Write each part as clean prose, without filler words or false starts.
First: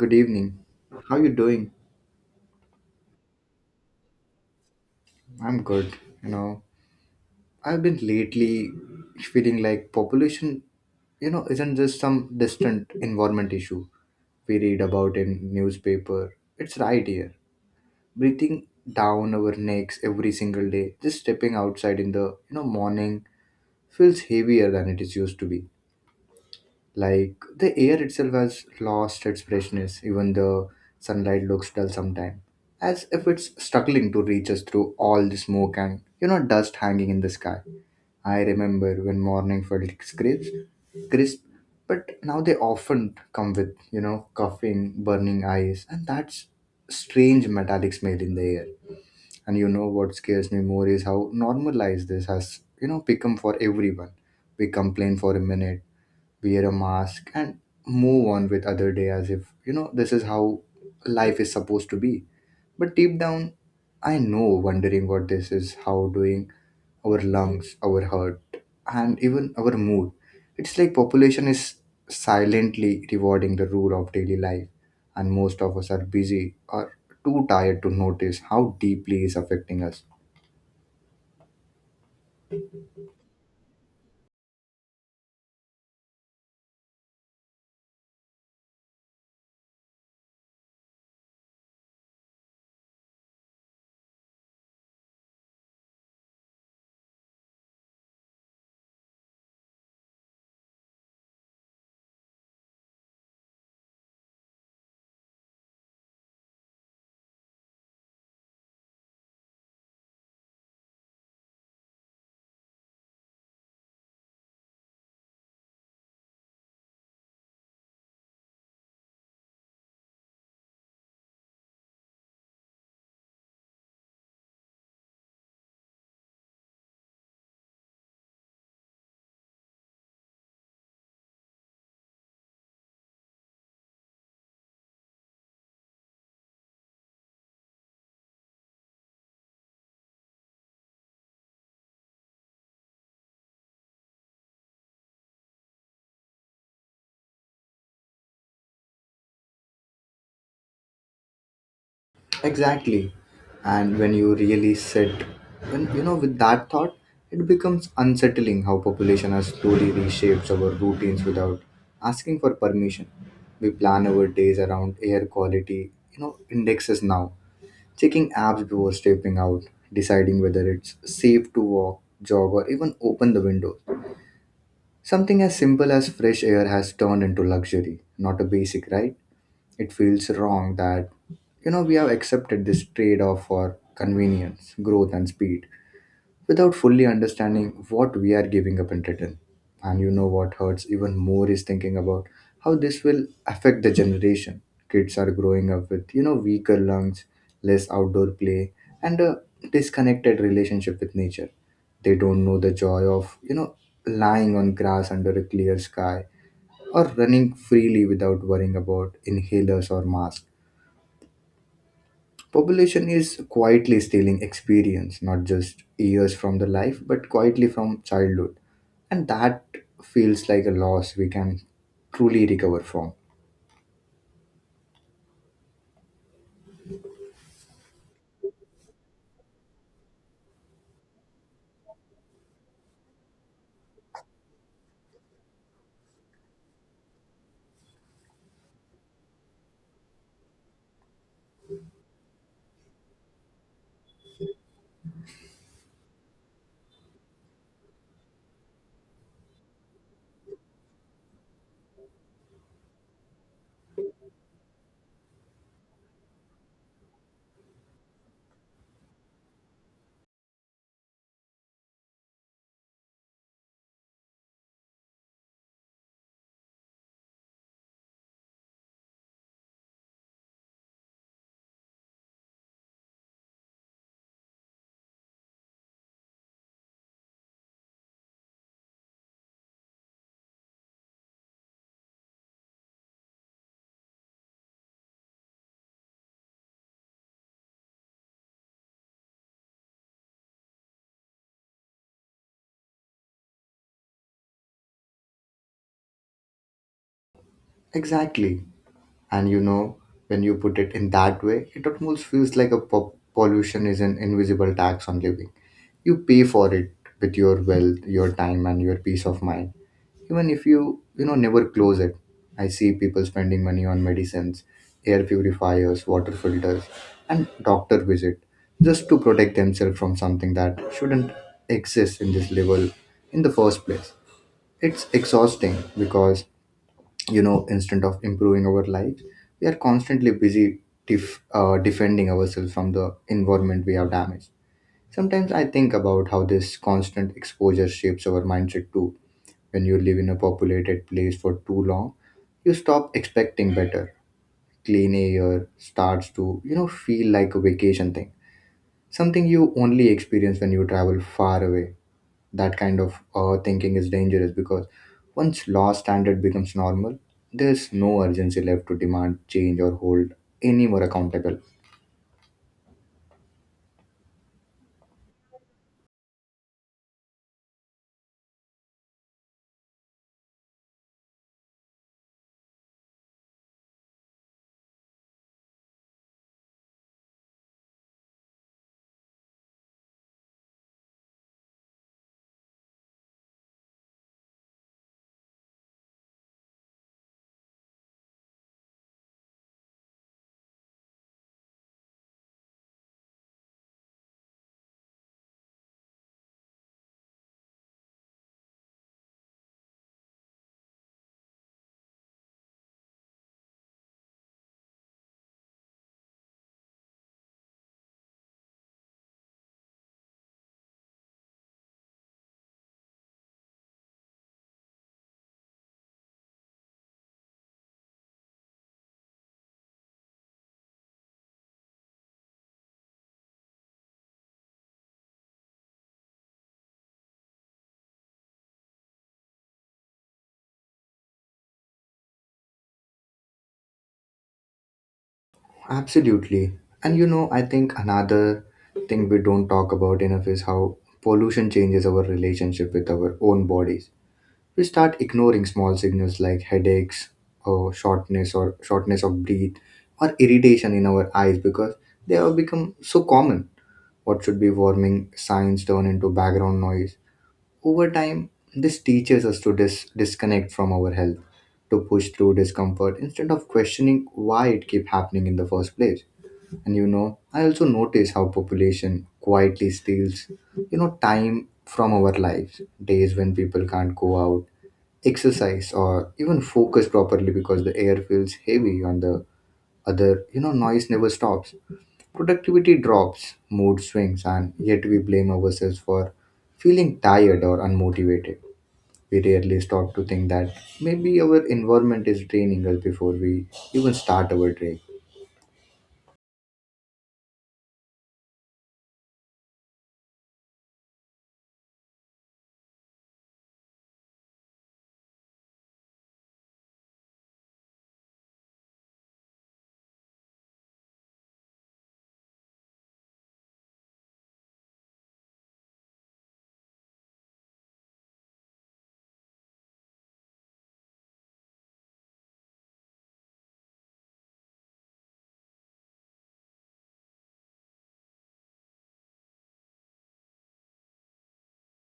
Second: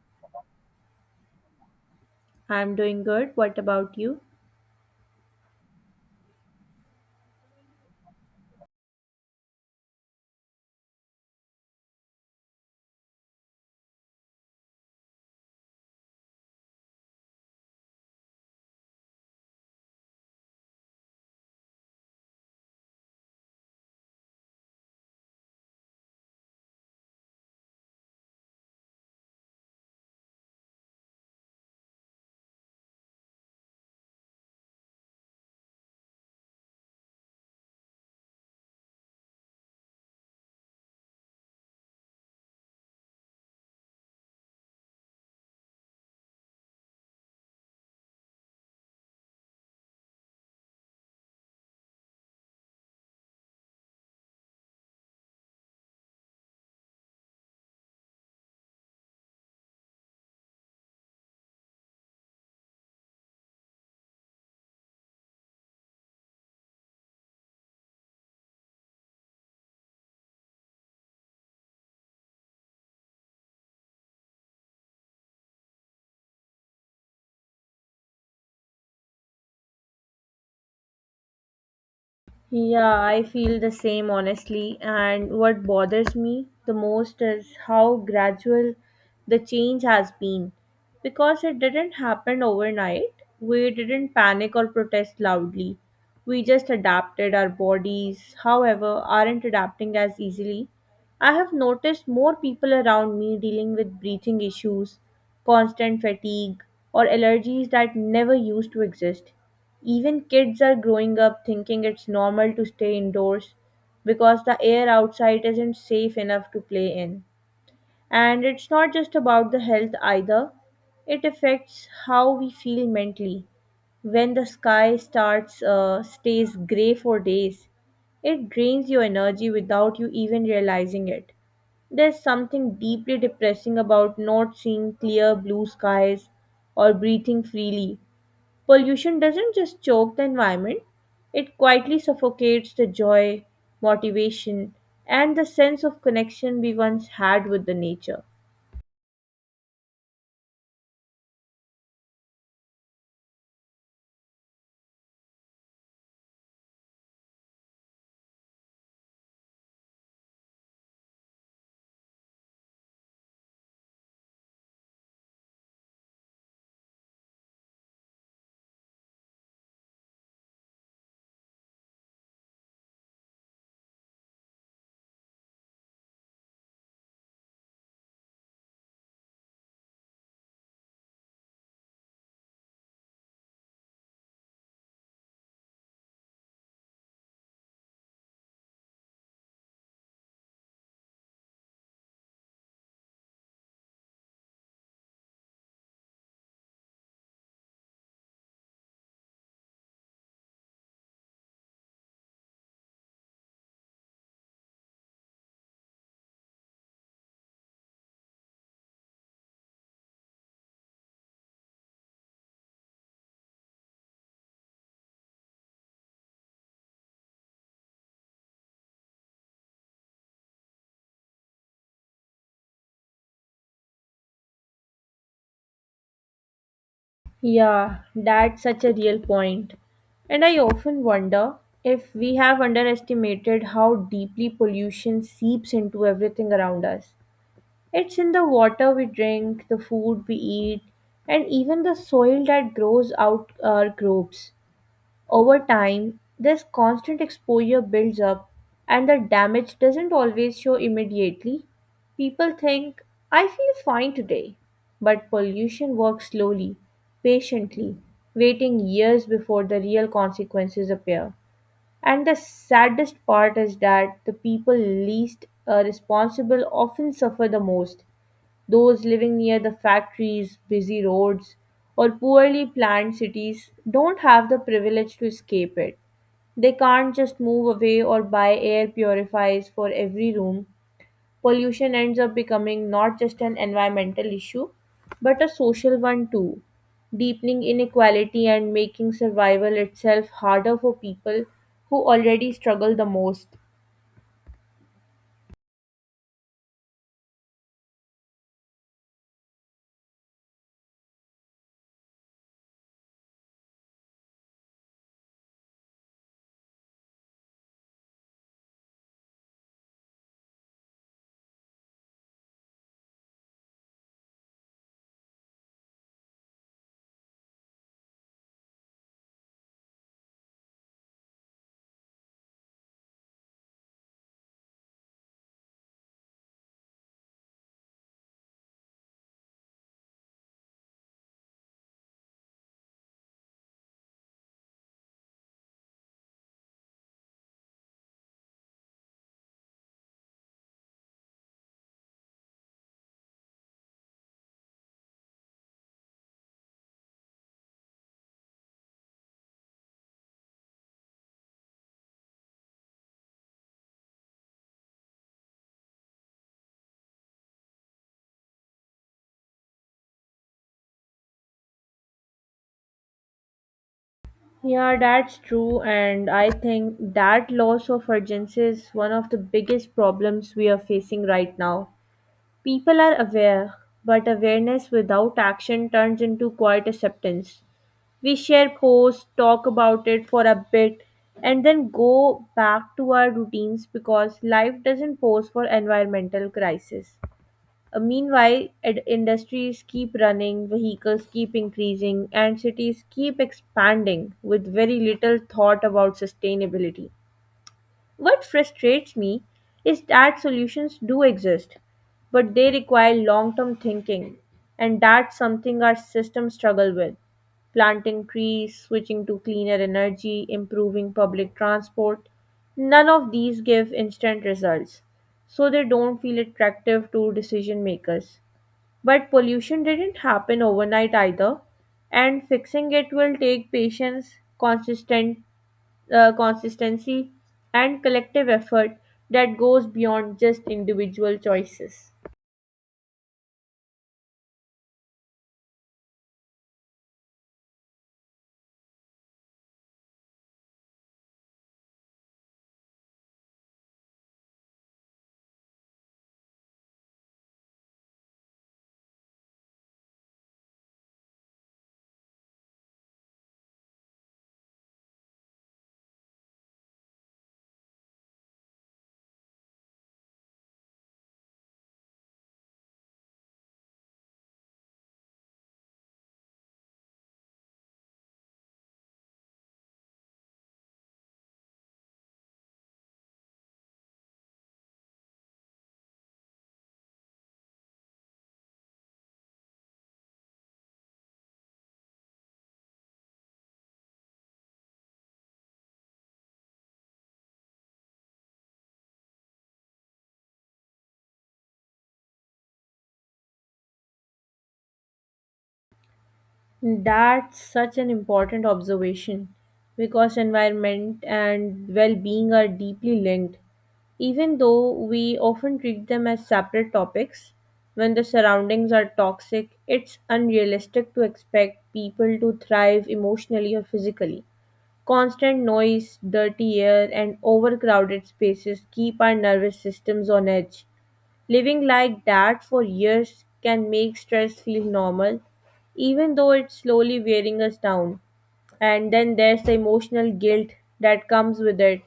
Good evening. How you doing? I'm doing good. What about you? I'm good. you know I've been lately feeling like population, you know, isn't just some distant environment issue we read about in newspaper. It's right here, breathing down our necks every single day. Just stepping outside in the morning feels heavier than it is used to be. Like the air itself has lost its freshness, even the sunlight looks dull sometimes, as if it's struggling to reach us through all the smoke and dust hanging in the sky. I remember when morning felt crisp, crisp, but now they often come with coughing, burning eyes, and that's strange metallic smell in the air. And you know what scares me more is how normalized this has become for everyone. We complain for a minute, wear a mask, and move on with other day as if this is how life is supposed to be. But deep down, I know wondering what this is how doing our lungs, our heart, and even our mood. It's like population is silently rewarding the rule of daily life, and most of us are busy or too tired to notice how deeply it's affecting us. Yeah, I feel the same honestly. And what bothers me the most is how gradual the change has been. Because it didn't happen overnight, we didn't panic or protest loudly. We just adapted our bodies, however, aren't adapting as easily. I have noticed more people around me dealing with breathing issues, constant fatigue, or allergies that never used to exist. Even kids are growing up thinking it's normal to stay indoors because the air outside isn't safe enough to play in. And it's not just about the health either, it affects how we feel mentally. When the sky starts stays gray for days, it drains your energy without you even realizing it. There's something deeply depressing about not seeing clear blue skies or breathing freely. Pollution doesn't just choke the environment, it quietly suffocates the joy, motivation, and the sense of connection we once had with the nature. Exactly. And when you really sit, with that thought, it becomes unsettling how population has slowly reshaped our routines without asking for permission. We plan our days around air quality, indexes now, checking apps before stepping out, deciding whether it's safe to walk, jog, or even open the window. Something as simple as fresh air has turned into luxury, not a basic right. It feels wrong that we have accepted this trade off for convenience, growth, and speed without fully understanding what we are giving up in return. And you know what hurts even more is thinking about how this will affect the generation. Kids are growing up with weaker lungs, less outdoor play, and a disconnected relationship with nature. They don't know the joy of lying on grass under a clear sky or running freely without worrying about inhalers or masks. Population is quietly stealing experience, not just years from the life, but quietly from childhood. And that feels like a loss we can truly recover from. Yeah, that's such a real point. And I often wonder if we have underestimated how deeply pollution seeps into everything around us. It's in the water we drink, the food we eat, and even the soil that grows out our crops. Over time, this constant exposure builds up and the damage doesn't always show immediately. People think, I feel fine today. But pollution works slowly, patiently, waiting years before the real consequences appear. And the saddest part is that the people least responsible often suffer the most, those living near the factories, busy roads, or poorly planned cities don't have the privilege to escape it. They can't just move away or buy air purifiers for every room. Pollution ends up becoming not just an environmental issue, but a social one too, deepening inequality and making survival itself harder for people who already struggle the most. Exactly. And when you put it in that way, it almost feels like pollution is an invisible tax on living. You pay for it with your wealth, your time, and your peace of mind, even if you you know never close it. I see people spending money on medicines, air purifiers, water filters, and doctor visit, just to protect themselves from something that shouldn't exist in this level in the first place. It's exhausting because, instead of improving our lives, we are constantly busy defending ourselves from the environment we have damaged. Sometimes I think about how this constant exposure shapes our mindset too. When you live in a populated place for too long, you stop expecting better. Clean air starts to feel like a vacation thing. Something you only experience when you travel far away. That kind of thinking is dangerous because once law standard becomes normal, there's no urgency left to demand change or hold any more accountable. Yeah, that's true, and I think that loss of urgency is one of the biggest problems we are facing right now. People are aware, but awareness without action turns into quiet acceptance. We share posts, talk about it for a bit, and then go back to our routines because life doesn't pause for environmental crisis. Meanwhile, industries keep running, vehicles keep increasing, and cities keep expanding with very little thought about sustainability. What frustrates me is that solutions do exist, but they require long term thinking, and that's something our systems struggle with. Planting trees, switching to cleaner energy, improving public transport, none of these give instant results, so they don't feel attractive to decision makers. But pollution didn't happen overnight either, and fixing it will take patience, consistent, consistency, and collective effort that goes beyond just individual choices. Absolutely. And you know, I think another thing we don't talk about enough is how pollution changes our relationship with our own bodies. We start ignoring small signals like headaches or shortness of breath or irritation in our eyes because they have become so common. What should be warming signs turn into background noise. Over time, this teaches us to disconnect from our health, to push through discomfort instead of questioning why it keep happening in the first place. And you know, I also notice how population quietly steals, time from our lives. Days when people can't go out, exercise, or even focus properly because the air feels heavy. On the other, noise never stops, productivity drops, mood swings, and yet we blame ourselves for feeling tired or unmotivated. We rarely stop to think that maybe our environment is draining us before we even start our day. That's such an important observation because environment and well being are deeply linked. Even though we often treat them as separate topics, when the surroundings are toxic, it's unrealistic to expect people to thrive emotionally or physically. Constant noise, dirty air, and overcrowded spaces keep our nervous systems on edge. Living like that for years can make stress feel normal, even though it's slowly wearing us down. And then there's the emotional guilt that comes with it.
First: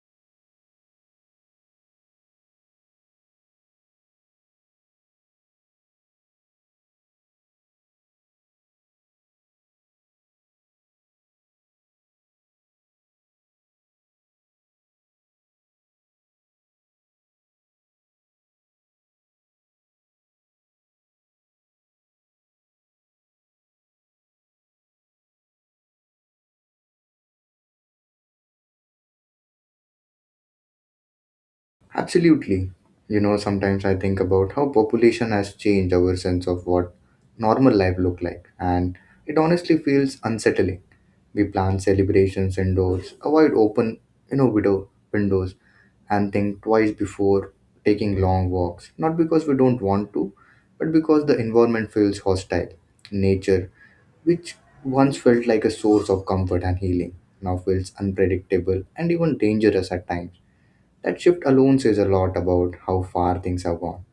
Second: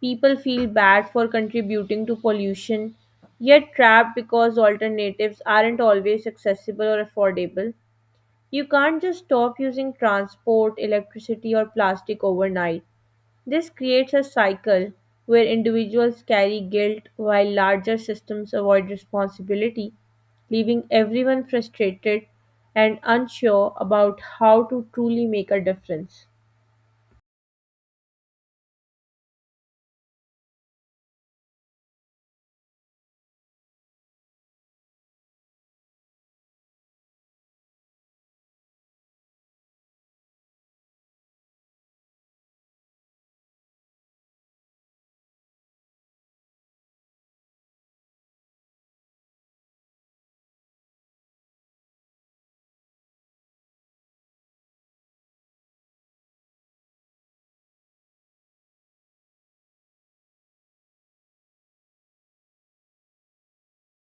People feel bad for contributing to pollution, yet trapped because alternatives aren't always accessible or affordable. You can't just stop using transport, electricity, or plastic overnight. This creates a cycle where individuals carry guilt while larger systems avoid responsibility, leaving everyone frustrated and unsure about how to truly make a difference. Absolutely. You know, sometimes I think about how population has changed our sense of what normal life look like, and it honestly feels unsettling. We plan celebrations indoors, avoid open, widow windows, and think twice before taking long walks, not because we don't want to, but because the environment feels hostile. Nature, which once felt like a source of comfort and healing, now feels unpredictable and even dangerous at times. That shift alone says a lot about how far things have gone.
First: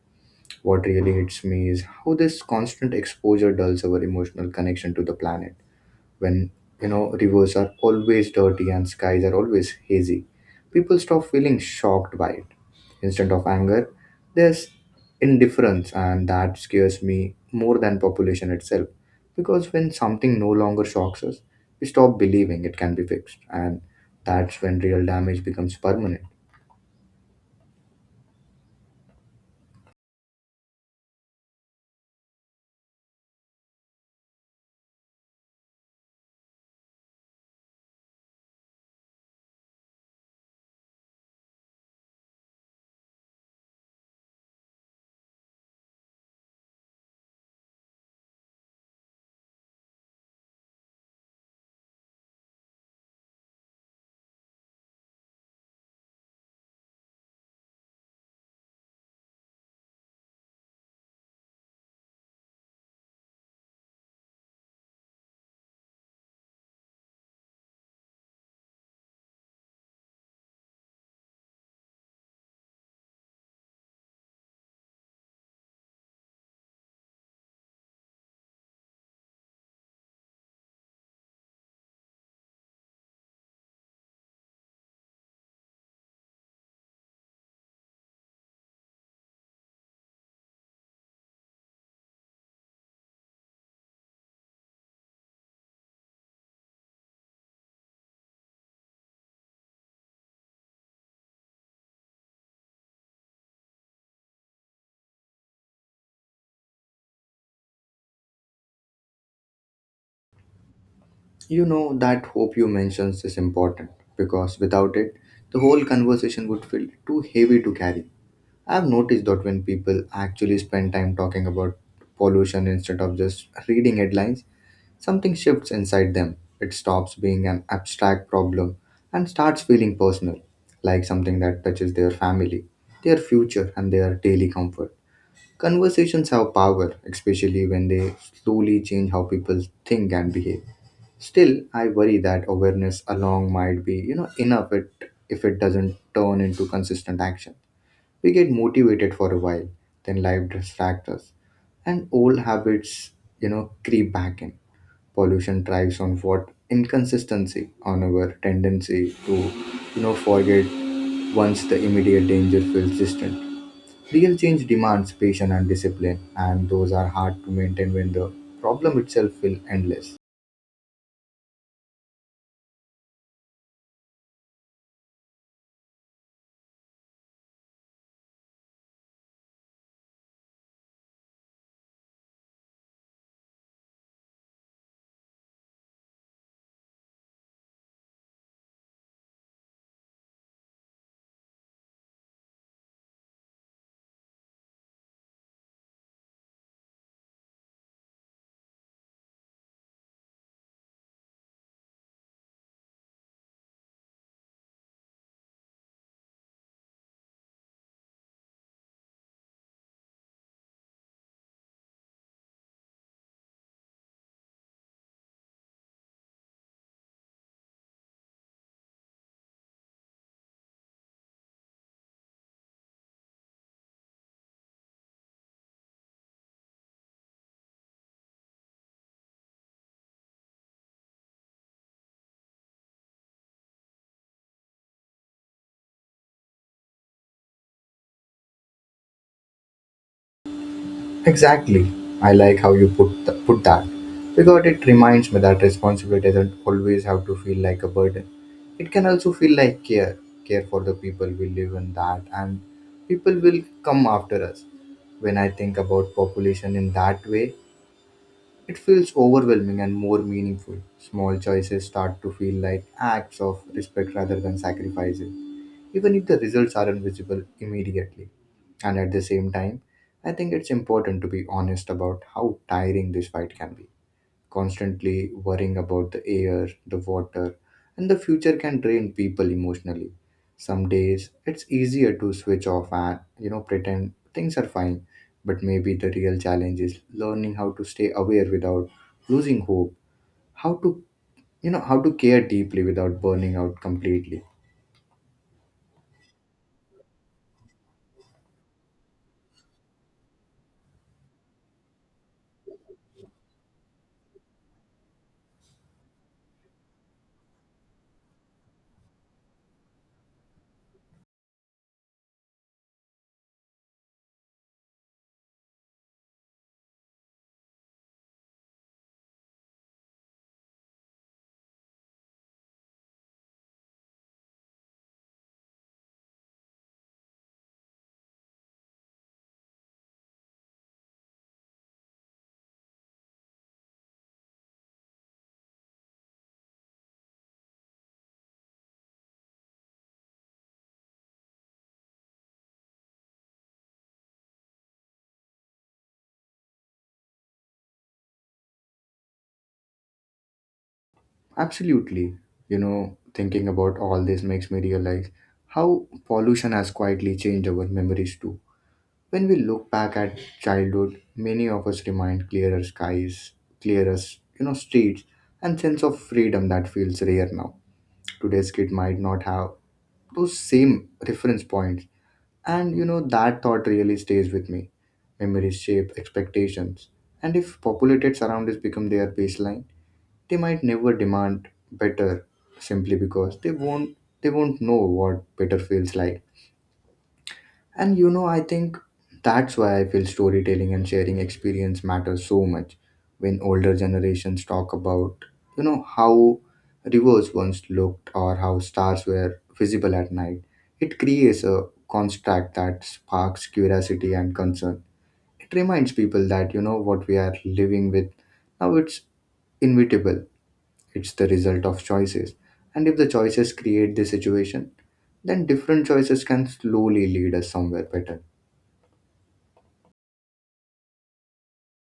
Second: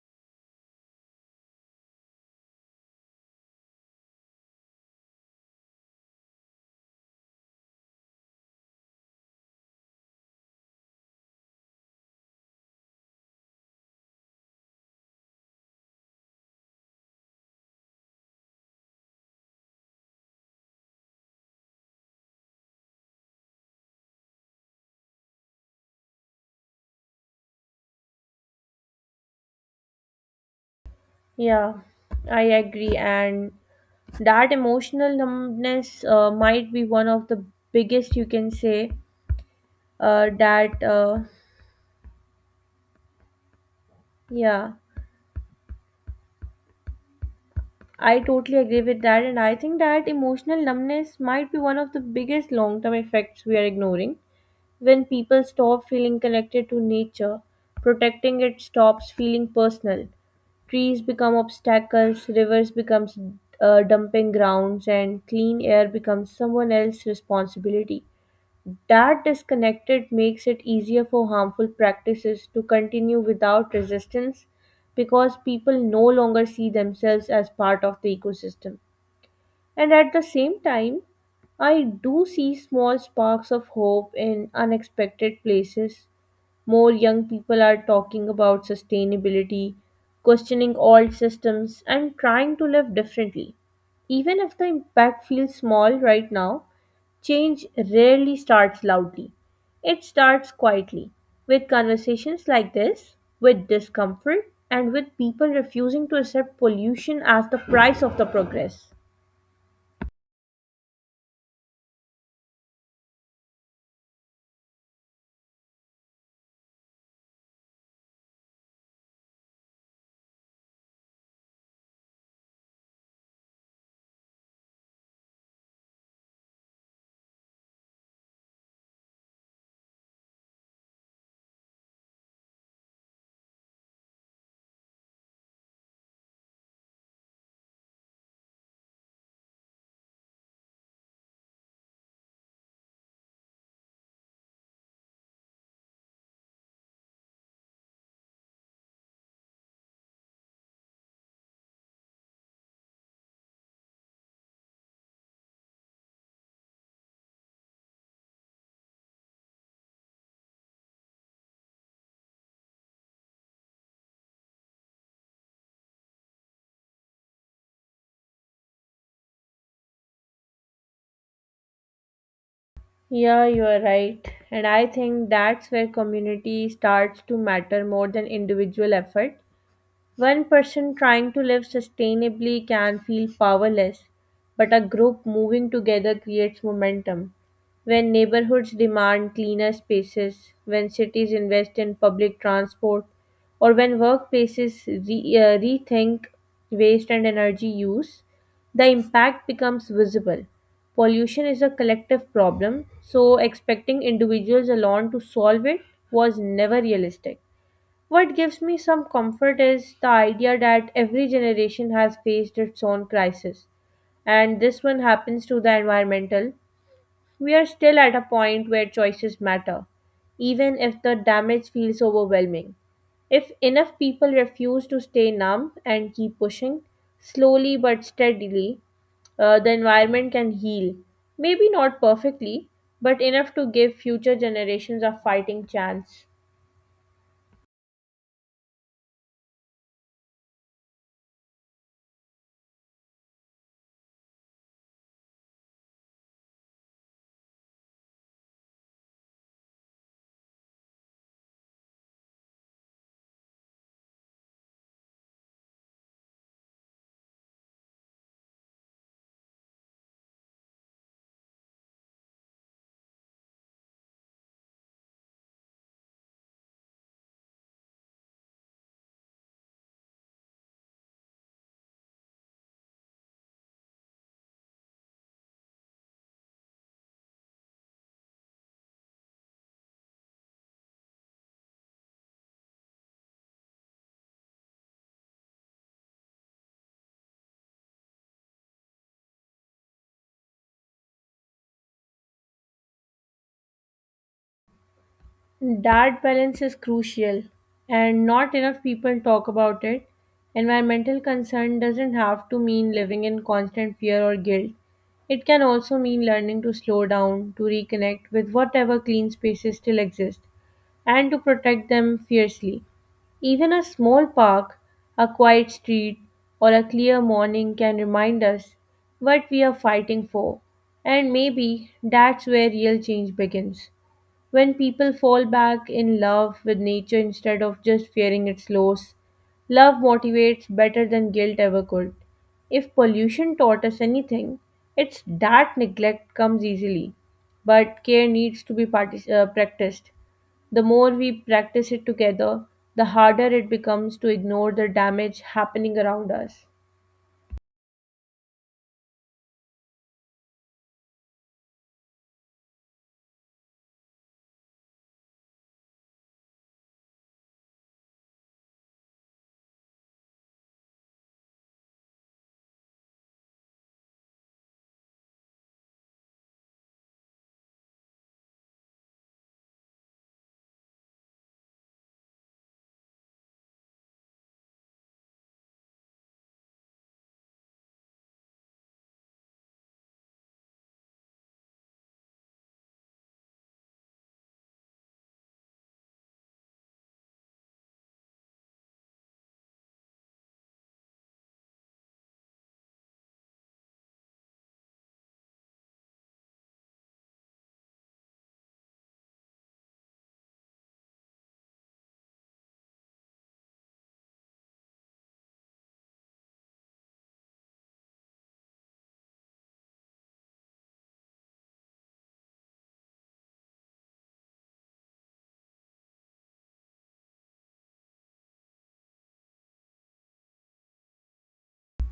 What really hits me is how this constant exposure dulls our emotional connection to the planet. When rivers are always dirty and skies are always hazy, people stop feeling shocked by it. Instead of anger, there's indifference, and that scares me more than population itself. Because when something no longer shocks us, we stop believing it can be fixed, and that's when real damage becomes permanent. Yeah, I agree. And that emotional numbness might be one of the biggest you can say that, yeah, I totally agree with that. And I think that emotional numbness might be one of the biggest long term effects we are ignoring. When people stop feeling connected to nature, protecting it stops feeling personal. Trees become obstacles, rivers becomes dumping grounds, and clean air becomes someone else's responsibility. That disconnected makes it easier for harmful practices to continue without resistance because people no longer see themselves as part of the ecosystem. And at the same time, I do see small sparks of hope in unexpected places. More young people are talking about sustainability, questioning old systems, and trying to live differently. Even if the impact feels small right now, change rarely starts loudly. It starts quietly, with conversations like this, with discomfort, and with people refusing to accept pollution as the price of the progress. You know, that hope you mentioned is important because without it, the whole conversation would feel too heavy to carry. I've noticed that when people actually spend time talking about pollution instead of just reading headlines, something shifts inside them. It stops being an abstract problem and starts feeling personal, like something that touches their family, their future, and their daily comfort. Conversations have power, especially when they slowly change how people think and behave. Still, I worry that awareness alone might be enough it, if it doesn't turn into consistent action. We get motivated for a while, then life distracts us, and old habits creep back in. Pollution thrives on what inconsistency, on our tendency to, forget once the immediate danger feels distant. Real change demands patience and discipline, and those are hard to maintain when the problem itself feels endless. Yeah, you are right. And I think that's where community starts to matter more than individual effort. One person trying to live sustainably can feel powerless, but a group moving together creates momentum. When neighborhoods demand cleaner spaces, when cities invest in public transport, or when workplaces rethink waste and energy use, the impact becomes visible. Pollution is a collective problem, so expecting individuals alone to solve it was never realistic. What gives me some comfort is the idea that every generation has faced its own crisis, and this one happens to the environmental. We are still at a point where choices matter, even if the damage feels overwhelming. If enough people refuse to stay numb and keep pushing, slowly but steadily, the environment can heal. Maybe not perfectly, but enough to give future generations a fighting chance. Exactly. I like how you put that because it reminds me that responsibility doesn't always have to feel like a burden. It can also feel like care, care for the people we live in that, and people will come after us. When I think about population in that way, it feels overwhelming and more meaningful. Small choices start to feel like acts of respect rather than sacrifices, even if the results aren't visible immediately. And at the same time, I think it's important to be honest about how tiring this fight can be. Constantly worrying about the air, the water, and the future can drain people emotionally. Some days it's easier to switch off and pretend things are fine, but maybe the real challenge is learning how to stay aware without losing hope, how to, how to care deeply without burning out completely. That balance is crucial, and not enough people talk about it. Environmental concern doesn't have to mean living in constant fear or guilt. It can also mean learning to slow down, to reconnect with whatever clean spaces still exist, and to protect them fiercely. Even a small park, a quiet street, or a clear morning can remind us what we are fighting for, and maybe that's where real change begins, when people fall back in love with nature instead of just fearing its loss. Love motivates better than guilt ever could. If pollution taught us anything, it's that neglect comes easily, but care needs to be practiced. The more we practice it together, the harder it becomes to ignore the damage happening around us. Absolutely. You know, thinking about all this makes me realize how pollution has quietly changed our memories too. When we look back at childhood, many of us remind clearer skies, clearer, streets, and sense of freedom that feels rare now. Today's kid might not have those same reference points. And you know, that thought really stays with me. Memories shape expectations. And if populated surroundings become their baseline, they might never demand better simply because they won't know what better feels like. And you know, I think that's why I feel storytelling and sharing experience matters so much. When older generations talk about, how rivers once looked or how stars were visible at night, it creates a construct that sparks curiosity and concern. It reminds people that, what we are living with now, it's inevitable. It's the result of choices. And if the choices create the situation, then different choices can slowly lead us somewhere better.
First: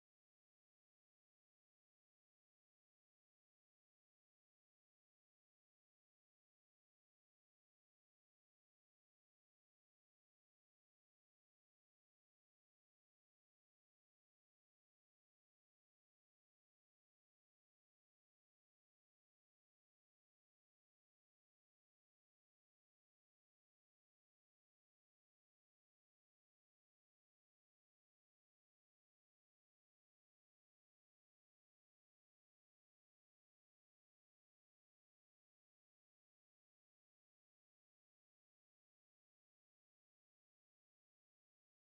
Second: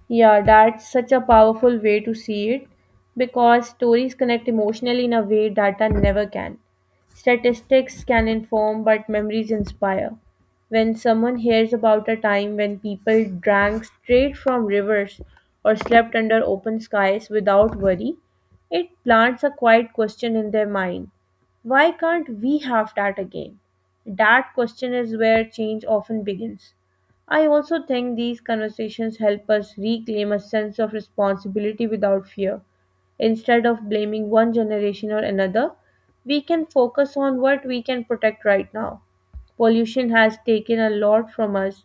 Yeah, that's such a powerful way to see it because stories connect emotionally in a way data never can. Statistics can inform, but memories inspire. When someone hears about a time when people drank straight from rivers or slept under open skies without worry, it plants a quiet question in their mind: why can't we have that again? That question is where change often begins. I also think these conversations help us reclaim a sense of responsibility without fear. Instead of blaming one generation or another, we can focus on what we can protect right now. Pollution has taken a lot from us,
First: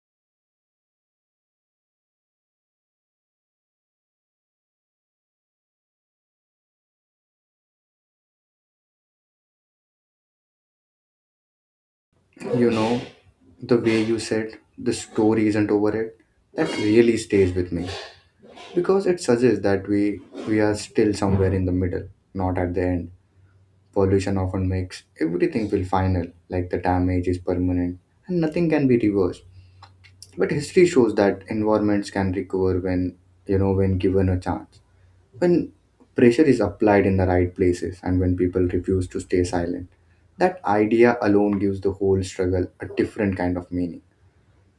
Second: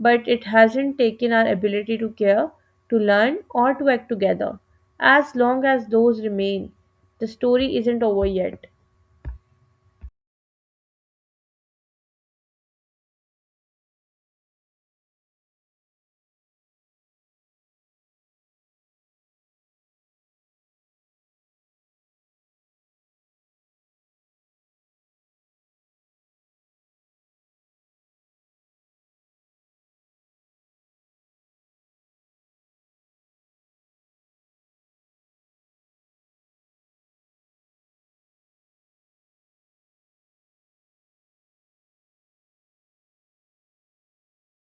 but it hasn't taken our ability to care, to learn, or to act together. As long as those remain, the story isn't over yet. You know, the way you said the story isn't over it, that really stays with me because it suggests that we are still somewhere in the middle, not at the end. Pollution often makes everything feel final, like the damage is permanent and nothing can be reversed. But history shows that environments can recover when, when given a chance. When pressure is applied in the right places and when people refuse to stay silent, that idea alone gives the whole struggle a different kind of meaning.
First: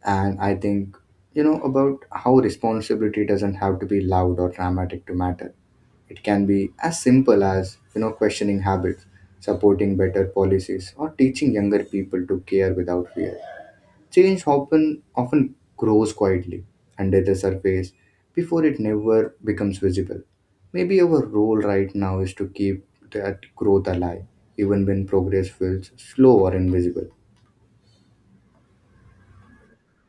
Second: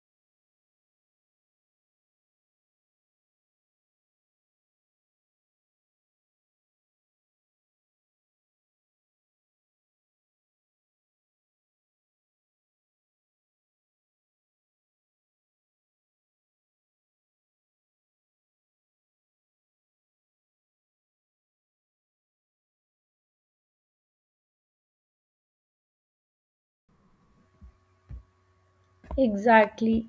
And I think, you know, about how responsibility doesn't have to be loud or dramatic to matter. It can be as simple as, you know, questioning habits, supporting better policies, or teaching younger people to care without fear. Change often grows quietly under the surface before it never becomes visible. Maybe our role right now is to keep that growth alive, even when progress feels slow or invisible. Exactly.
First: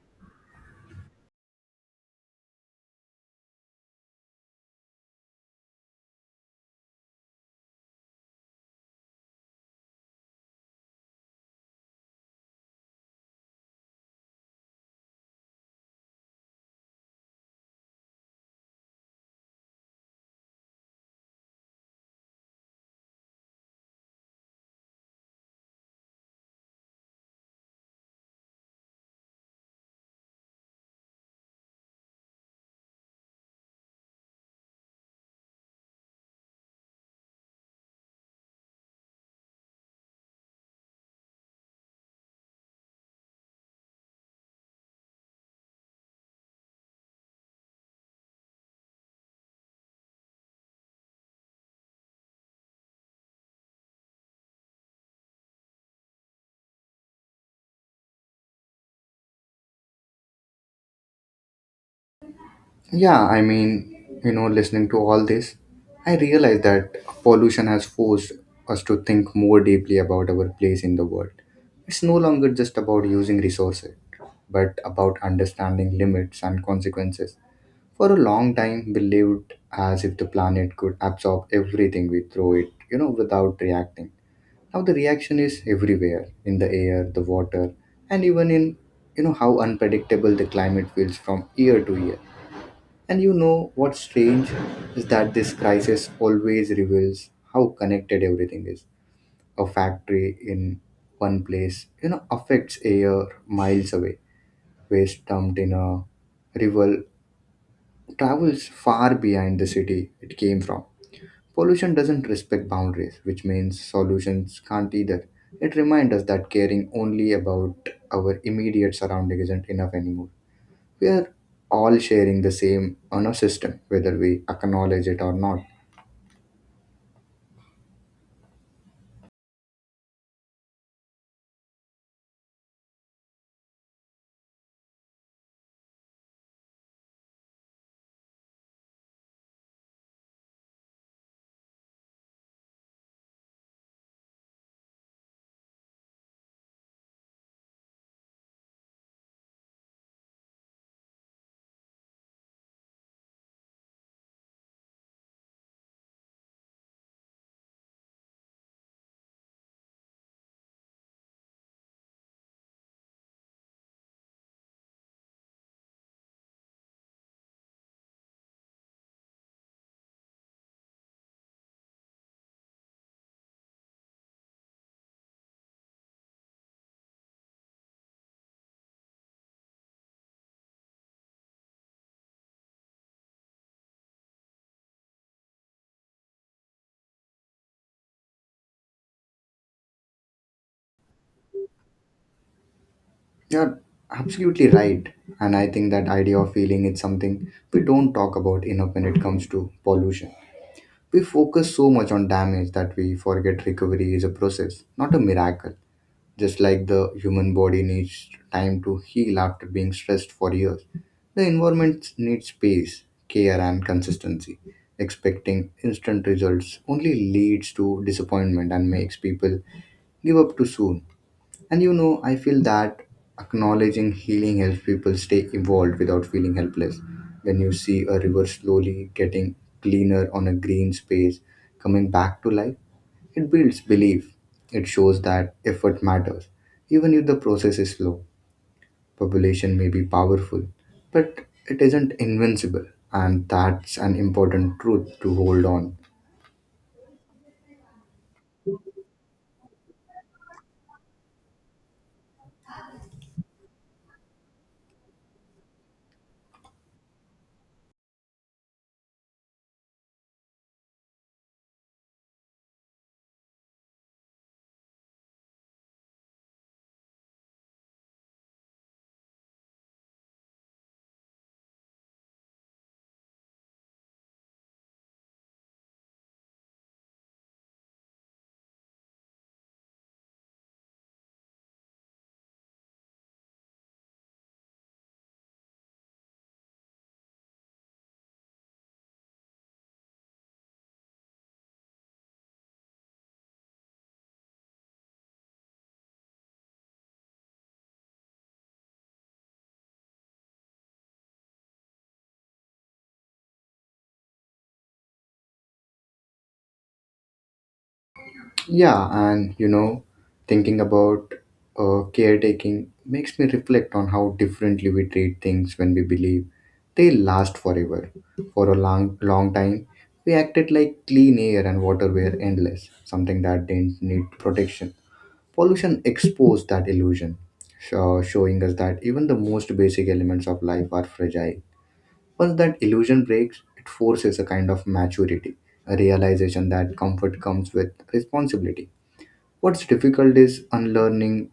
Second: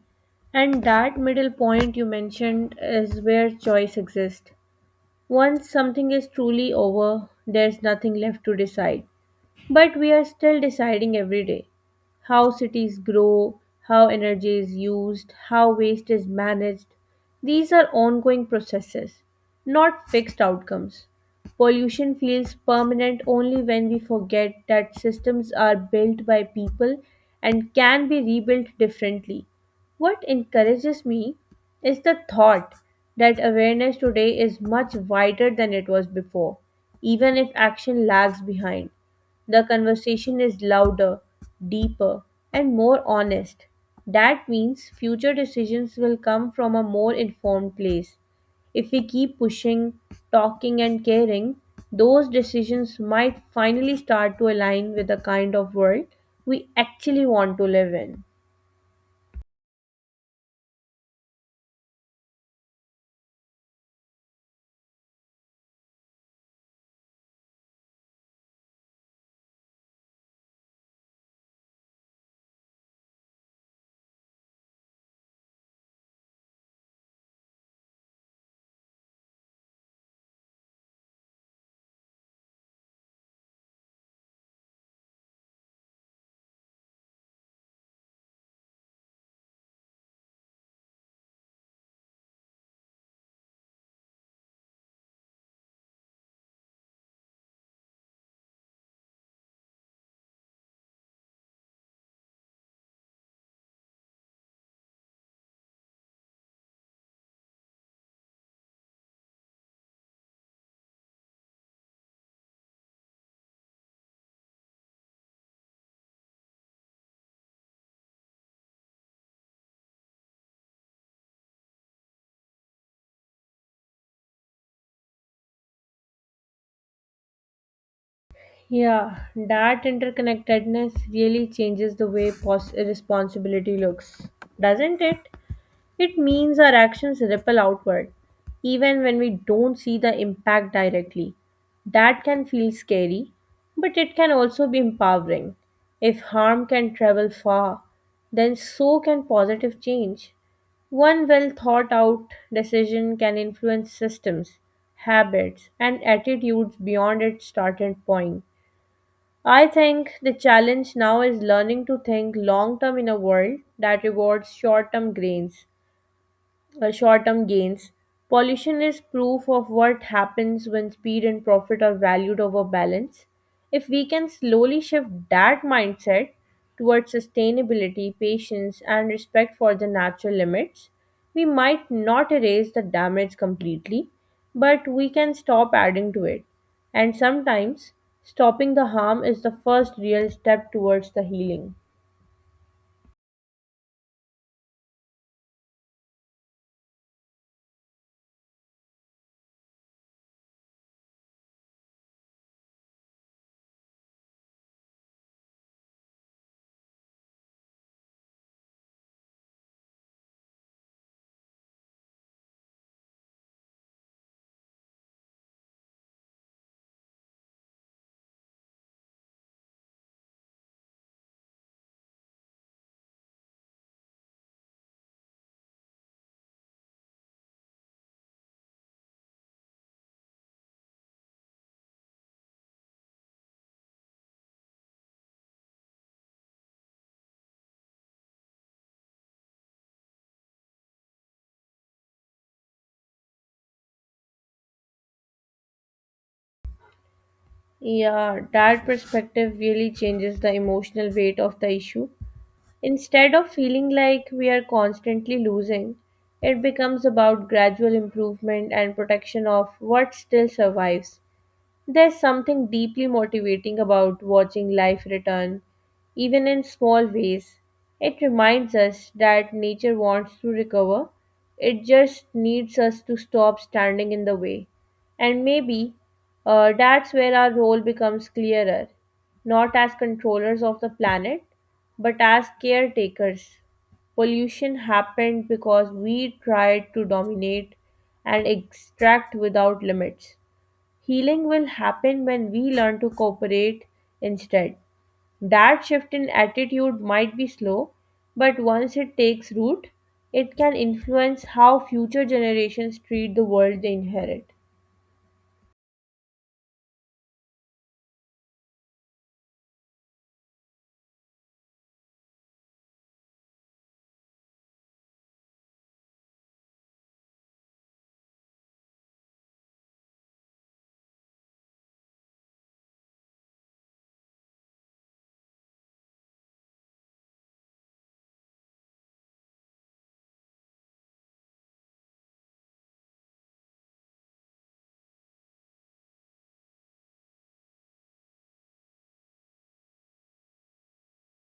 And that middle point you mentioned is where choice exists. Once something is truly over, there's nothing left to decide. But we are still deciding every day how cities grow, how energy is used, how waste is managed. These are ongoing processes, not fixed outcomes. Pollution feels permanent only when we forget that systems are built by people and can be rebuilt differently. What encourages me is the thought that awareness today is much wider than it was before, even if action lags behind. The conversation is louder, deeper, and more honest. That means future decisions will come from a more informed place. If we keep pushing, talking, and caring, those decisions might finally start to align with the kind of world we actually want to live in. Yeah, listening to all this, I realize that pollution has forced us to think more deeply about our place in the world. It's no longer just about using resources, but about understanding limits and consequences. For a long time, we lived as if the planet could absorb everything we throw it, without reacting. Now the reaction is everywhere in the air, the water, and even in, how unpredictable the climate feels from year to year. And you know what's strange is that this crisis always reveals how connected everything is. A factory in one place, affects air miles away, waste dumped in a river travels far behind the city it came from. Pollution doesn't respect boundaries, which means solutions can't either. It reminds us that caring only about our immediate surrounding isn't enough anymore. We are all sharing the same honor system, whether we acknowledge it or not. Yeah, that interconnectedness really changes the way responsibility looks, doesn't it? It means our actions ripple outward, even when we don't see the impact directly. That can feel scary, but it can also be empowering. If harm can travel far, then so can positive change. One well thought out decision can influence systems, habits, and attitudes beyond its starting point. I think the challenge now is learning to think long term in a world that rewards short-term gains. Pollution is proof of what happens when speed and profit are valued over balance. If we can slowly shift that mindset towards sustainability, patience, and respect for the natural limits, we might not erase the damage completely, but we can stop adding to it. And sometimes, stopping the harm is the first real step towards the healing. You're absolutely right. And I think that idea of feeling is something we don't talk about enough when it comes to pollution. We focus so much on damage that we forget recovery is a process, not a miracle. Just like the human body needs time to heal after being stressed for years, the environment needs space, care, and consistency. Expecting instant results only leads to disappointment and makes people give up too soon. And I feel that acknowledging healing helps people stay involved without feeling helpless. When you see a river slowly getting cleaner on a green space, coming back to life, it builds belief. It shows that effort matters, even if the process is slow. Population may be powerful, but it isn't invincible, and that's an important truth to hold on. Yeah, that perspective really changes the emotional weight of the issue. Instead of feeling like we are constantly losing, it becomes about gradual improvement and protection of what still survives. There's something deeply motivating about watching life return, even in small ways. It reminds us that nature wants to recover, it just needs us to stop standing in the way. And maybe that's where our role becomes clearer, not as controllers of the planet, but as caretakers. Pollution happened because we tried to dominate and extract without limits. Healing will happen when we learn to cooperate instead. That shift in attitude might be slow, but once it takes root, it can influence how future generations treat the world they inherit. Yeah, and thinking about caretaking makes me reflect on how differently we treat things when we believe they last forever. For a long, long time, we acted like clean air and water were endless, something that didn't need protection. Pollution exposed that illusion, showing us that even the most basic elements of life are fragile. Once that illusion breaks, it forces a kind of maturity, a realization that comfort comes with responsibility. What's difficult is unlearning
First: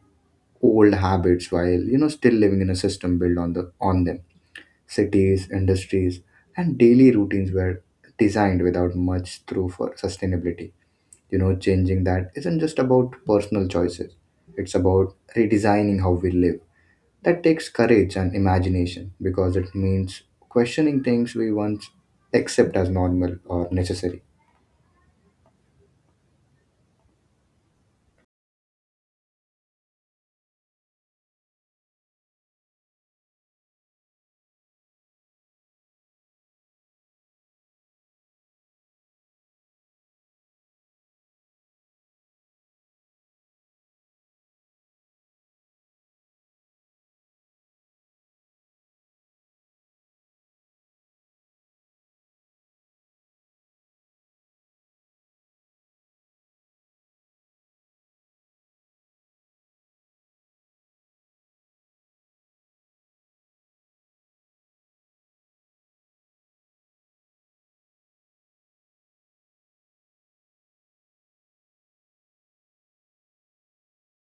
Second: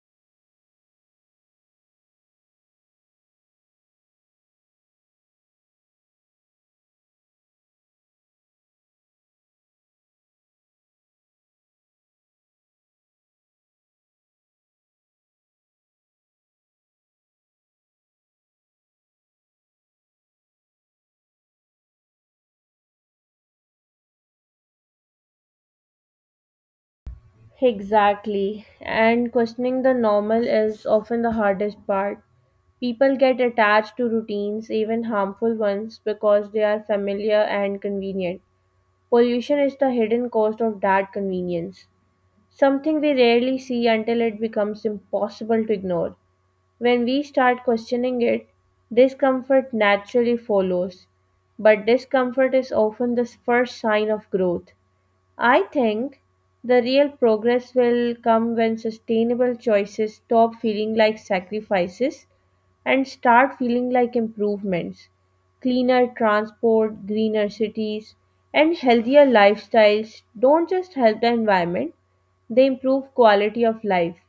old habits while still living in a system built on them. Cities, industries, and daily routines were designed without much through for sustainability. Changing that isn't just about personal choices, it's about redesigning how we live. That takes courage and imagination because it means questioning things we once accept as normal or necessary. Exactly. And questioning the normal is often the hardest part. People get attached to routines, even harmful ones, because they are familiar and convenient. Pollution is the hidden cost of that convenience, something we rarely see until it becomes impossible to ignore. When we start questioning it, discomfort naturally follows. But discomfort is often the first sign of growth. I think the real progress will come when sustainable choices stop feeling like sacrifices and start feeling like improvements. Cleaner transport, greener cities, and healthier lifestyles don't just help the environment, they improve quality of life.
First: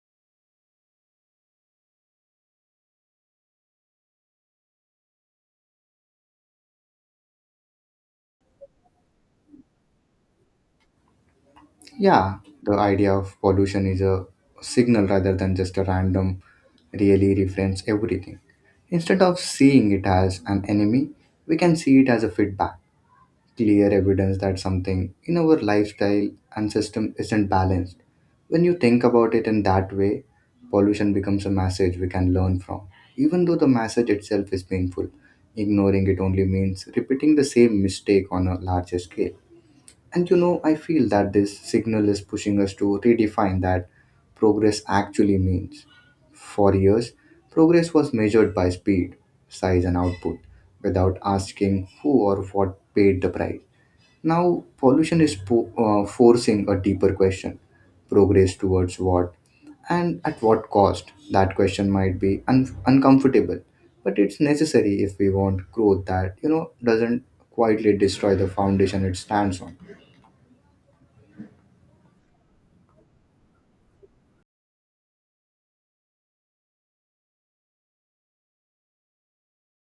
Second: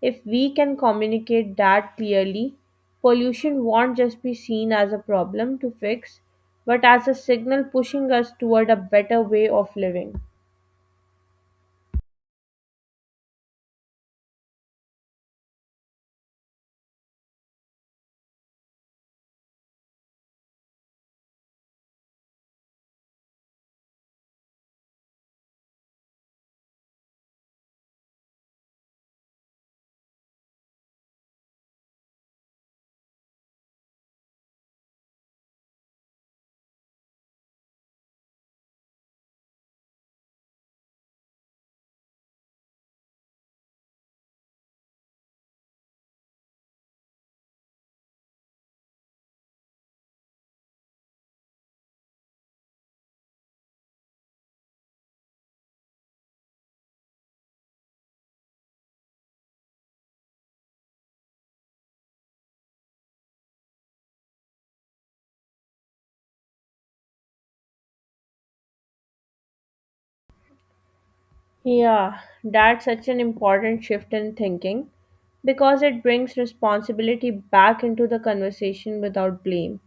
If we can communicate that clearly, pollution won't just be seen as a problem to fix, but as a signal pushing us toward a better way of living. Yeah, the idea of pollution is a signal rather than just a random, really reference everything. Instead of seeing it as an enemy, we can see it as a feedback. Clear evidence that something in our lifestyle and system isn't balanced. When you think about it in that way, pollution becomes a message we can learn from. Even though the message itself is painful, ignoring it only means repeating the same mistake on a larger scale. And I feel that this signal is pushing us to redefine that progress actually means. For years, progress was measured by speed, size, and output without asking who or what paid the price. Now, pollution is forcing a deeper question progress towards what and at what cost? That question might be uncomfortable, but it's necessary if we want growth that, doesn't quietly destroy the foundation it stands on. Yeah, that's such an important shift in thinking because it brings responsibility back into the conversation without blame.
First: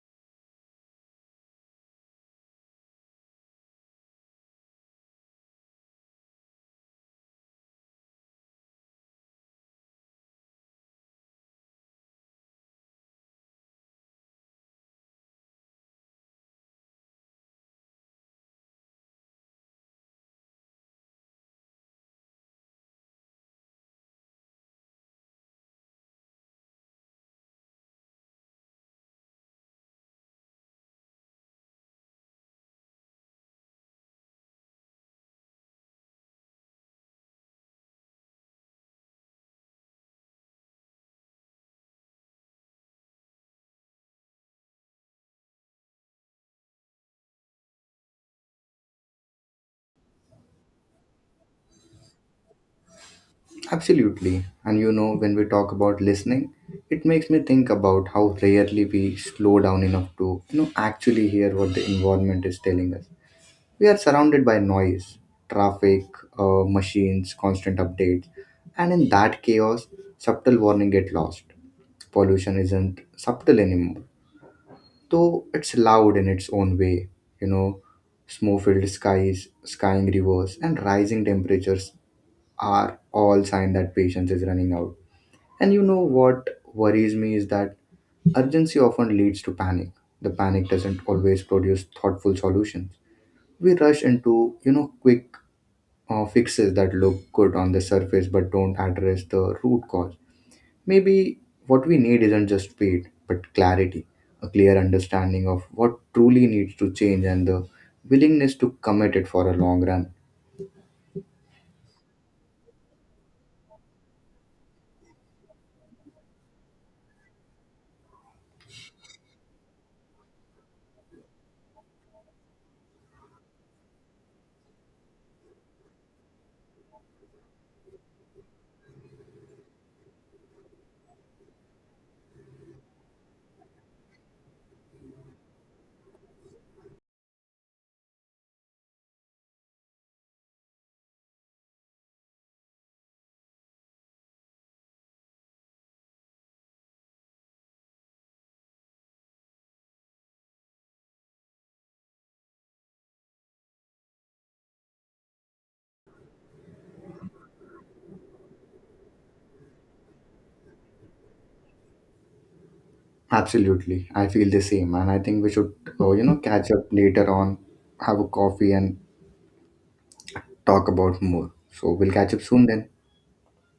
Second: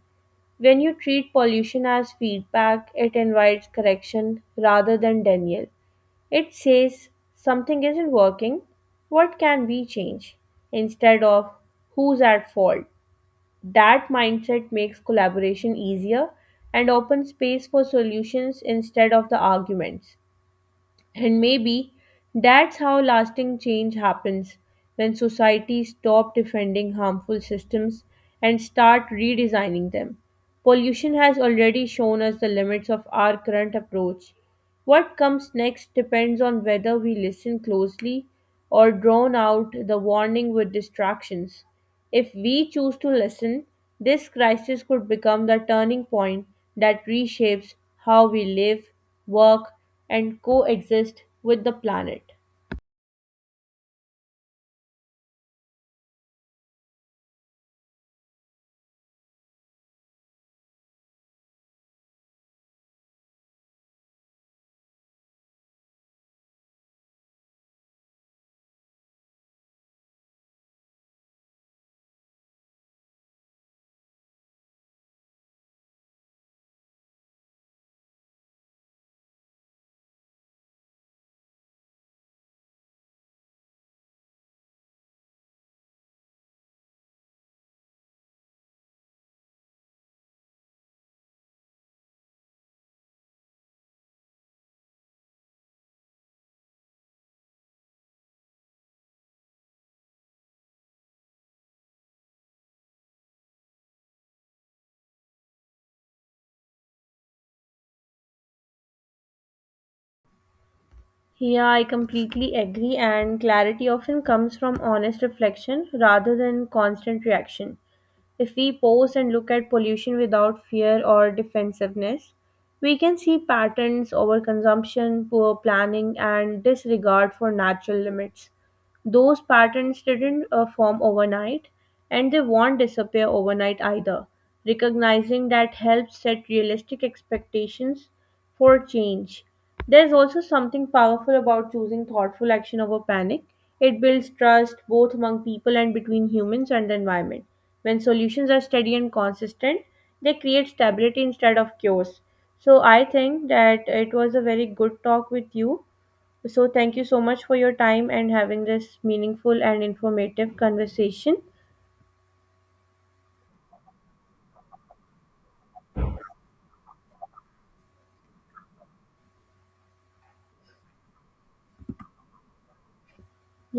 When you treat pollution as feedback, it invites correction rather than denial. It says something isn't working, what can we change? Instead of who's at fault. That mindset makes collaboration easier and opens space for solutions instead of the arguments. And maybe that's how lasting change happens, when societies stop defending harmful systems and start redesigning them. Pollution has already shown us the limits of our current approach, what comes next depends on whether we listen closely or drown out the warning with distractions. If we choose to listen, this crisis could become the turning point that reshapes how we live, work, and coexist with the planet. Absolutely. And when we talk about listening, it makes me think about how rarely we slow down enough to, actually hear what the environment is telling us. We are surrounded by noise, traffic, machines, constant updates, and in that chaos, subtle warning get lost. Pollution isn't subtle anymore, though it's loud in its own way. You know, Smoke filled skies, skying rivers, and rising temperatures are all signs that patience is running out. And you know what worries me is that urgency often leads to panic. The panic doesn't always produce thoughtful solutions we rush into quick fixes that look good on the surface but don't address the root cause. Maybe what we need isn't just speed, but clarity, a clear understanding of what truly needs to change, and the willingness to commit it for a long run. Yeah, I completely agree, and clarity often comes from honest reflection rather than constant reaction. If we pause and look at pollution without fear or defensiveness, we can see patterns, overconsumption, poor planning, and disregard for natural limits. Those patterns didn't form overnight, and they won't disappear overnight either. Recognizing that helps set realistic expectations for change. There's also something powerful about choosing thoughtful action over panic. It builds trust both among people and between humans and the environment. When solutions are steady and consistent, they create stability instead of chaos. So I think that it was a very good talk with you, so thank you so much for your time and having this meaningful and informative conversation. Absolutely, I feel the same, and I think we should, catch up later on, have a coffee, and talk about more. So we'll catch up soon then. Yeah.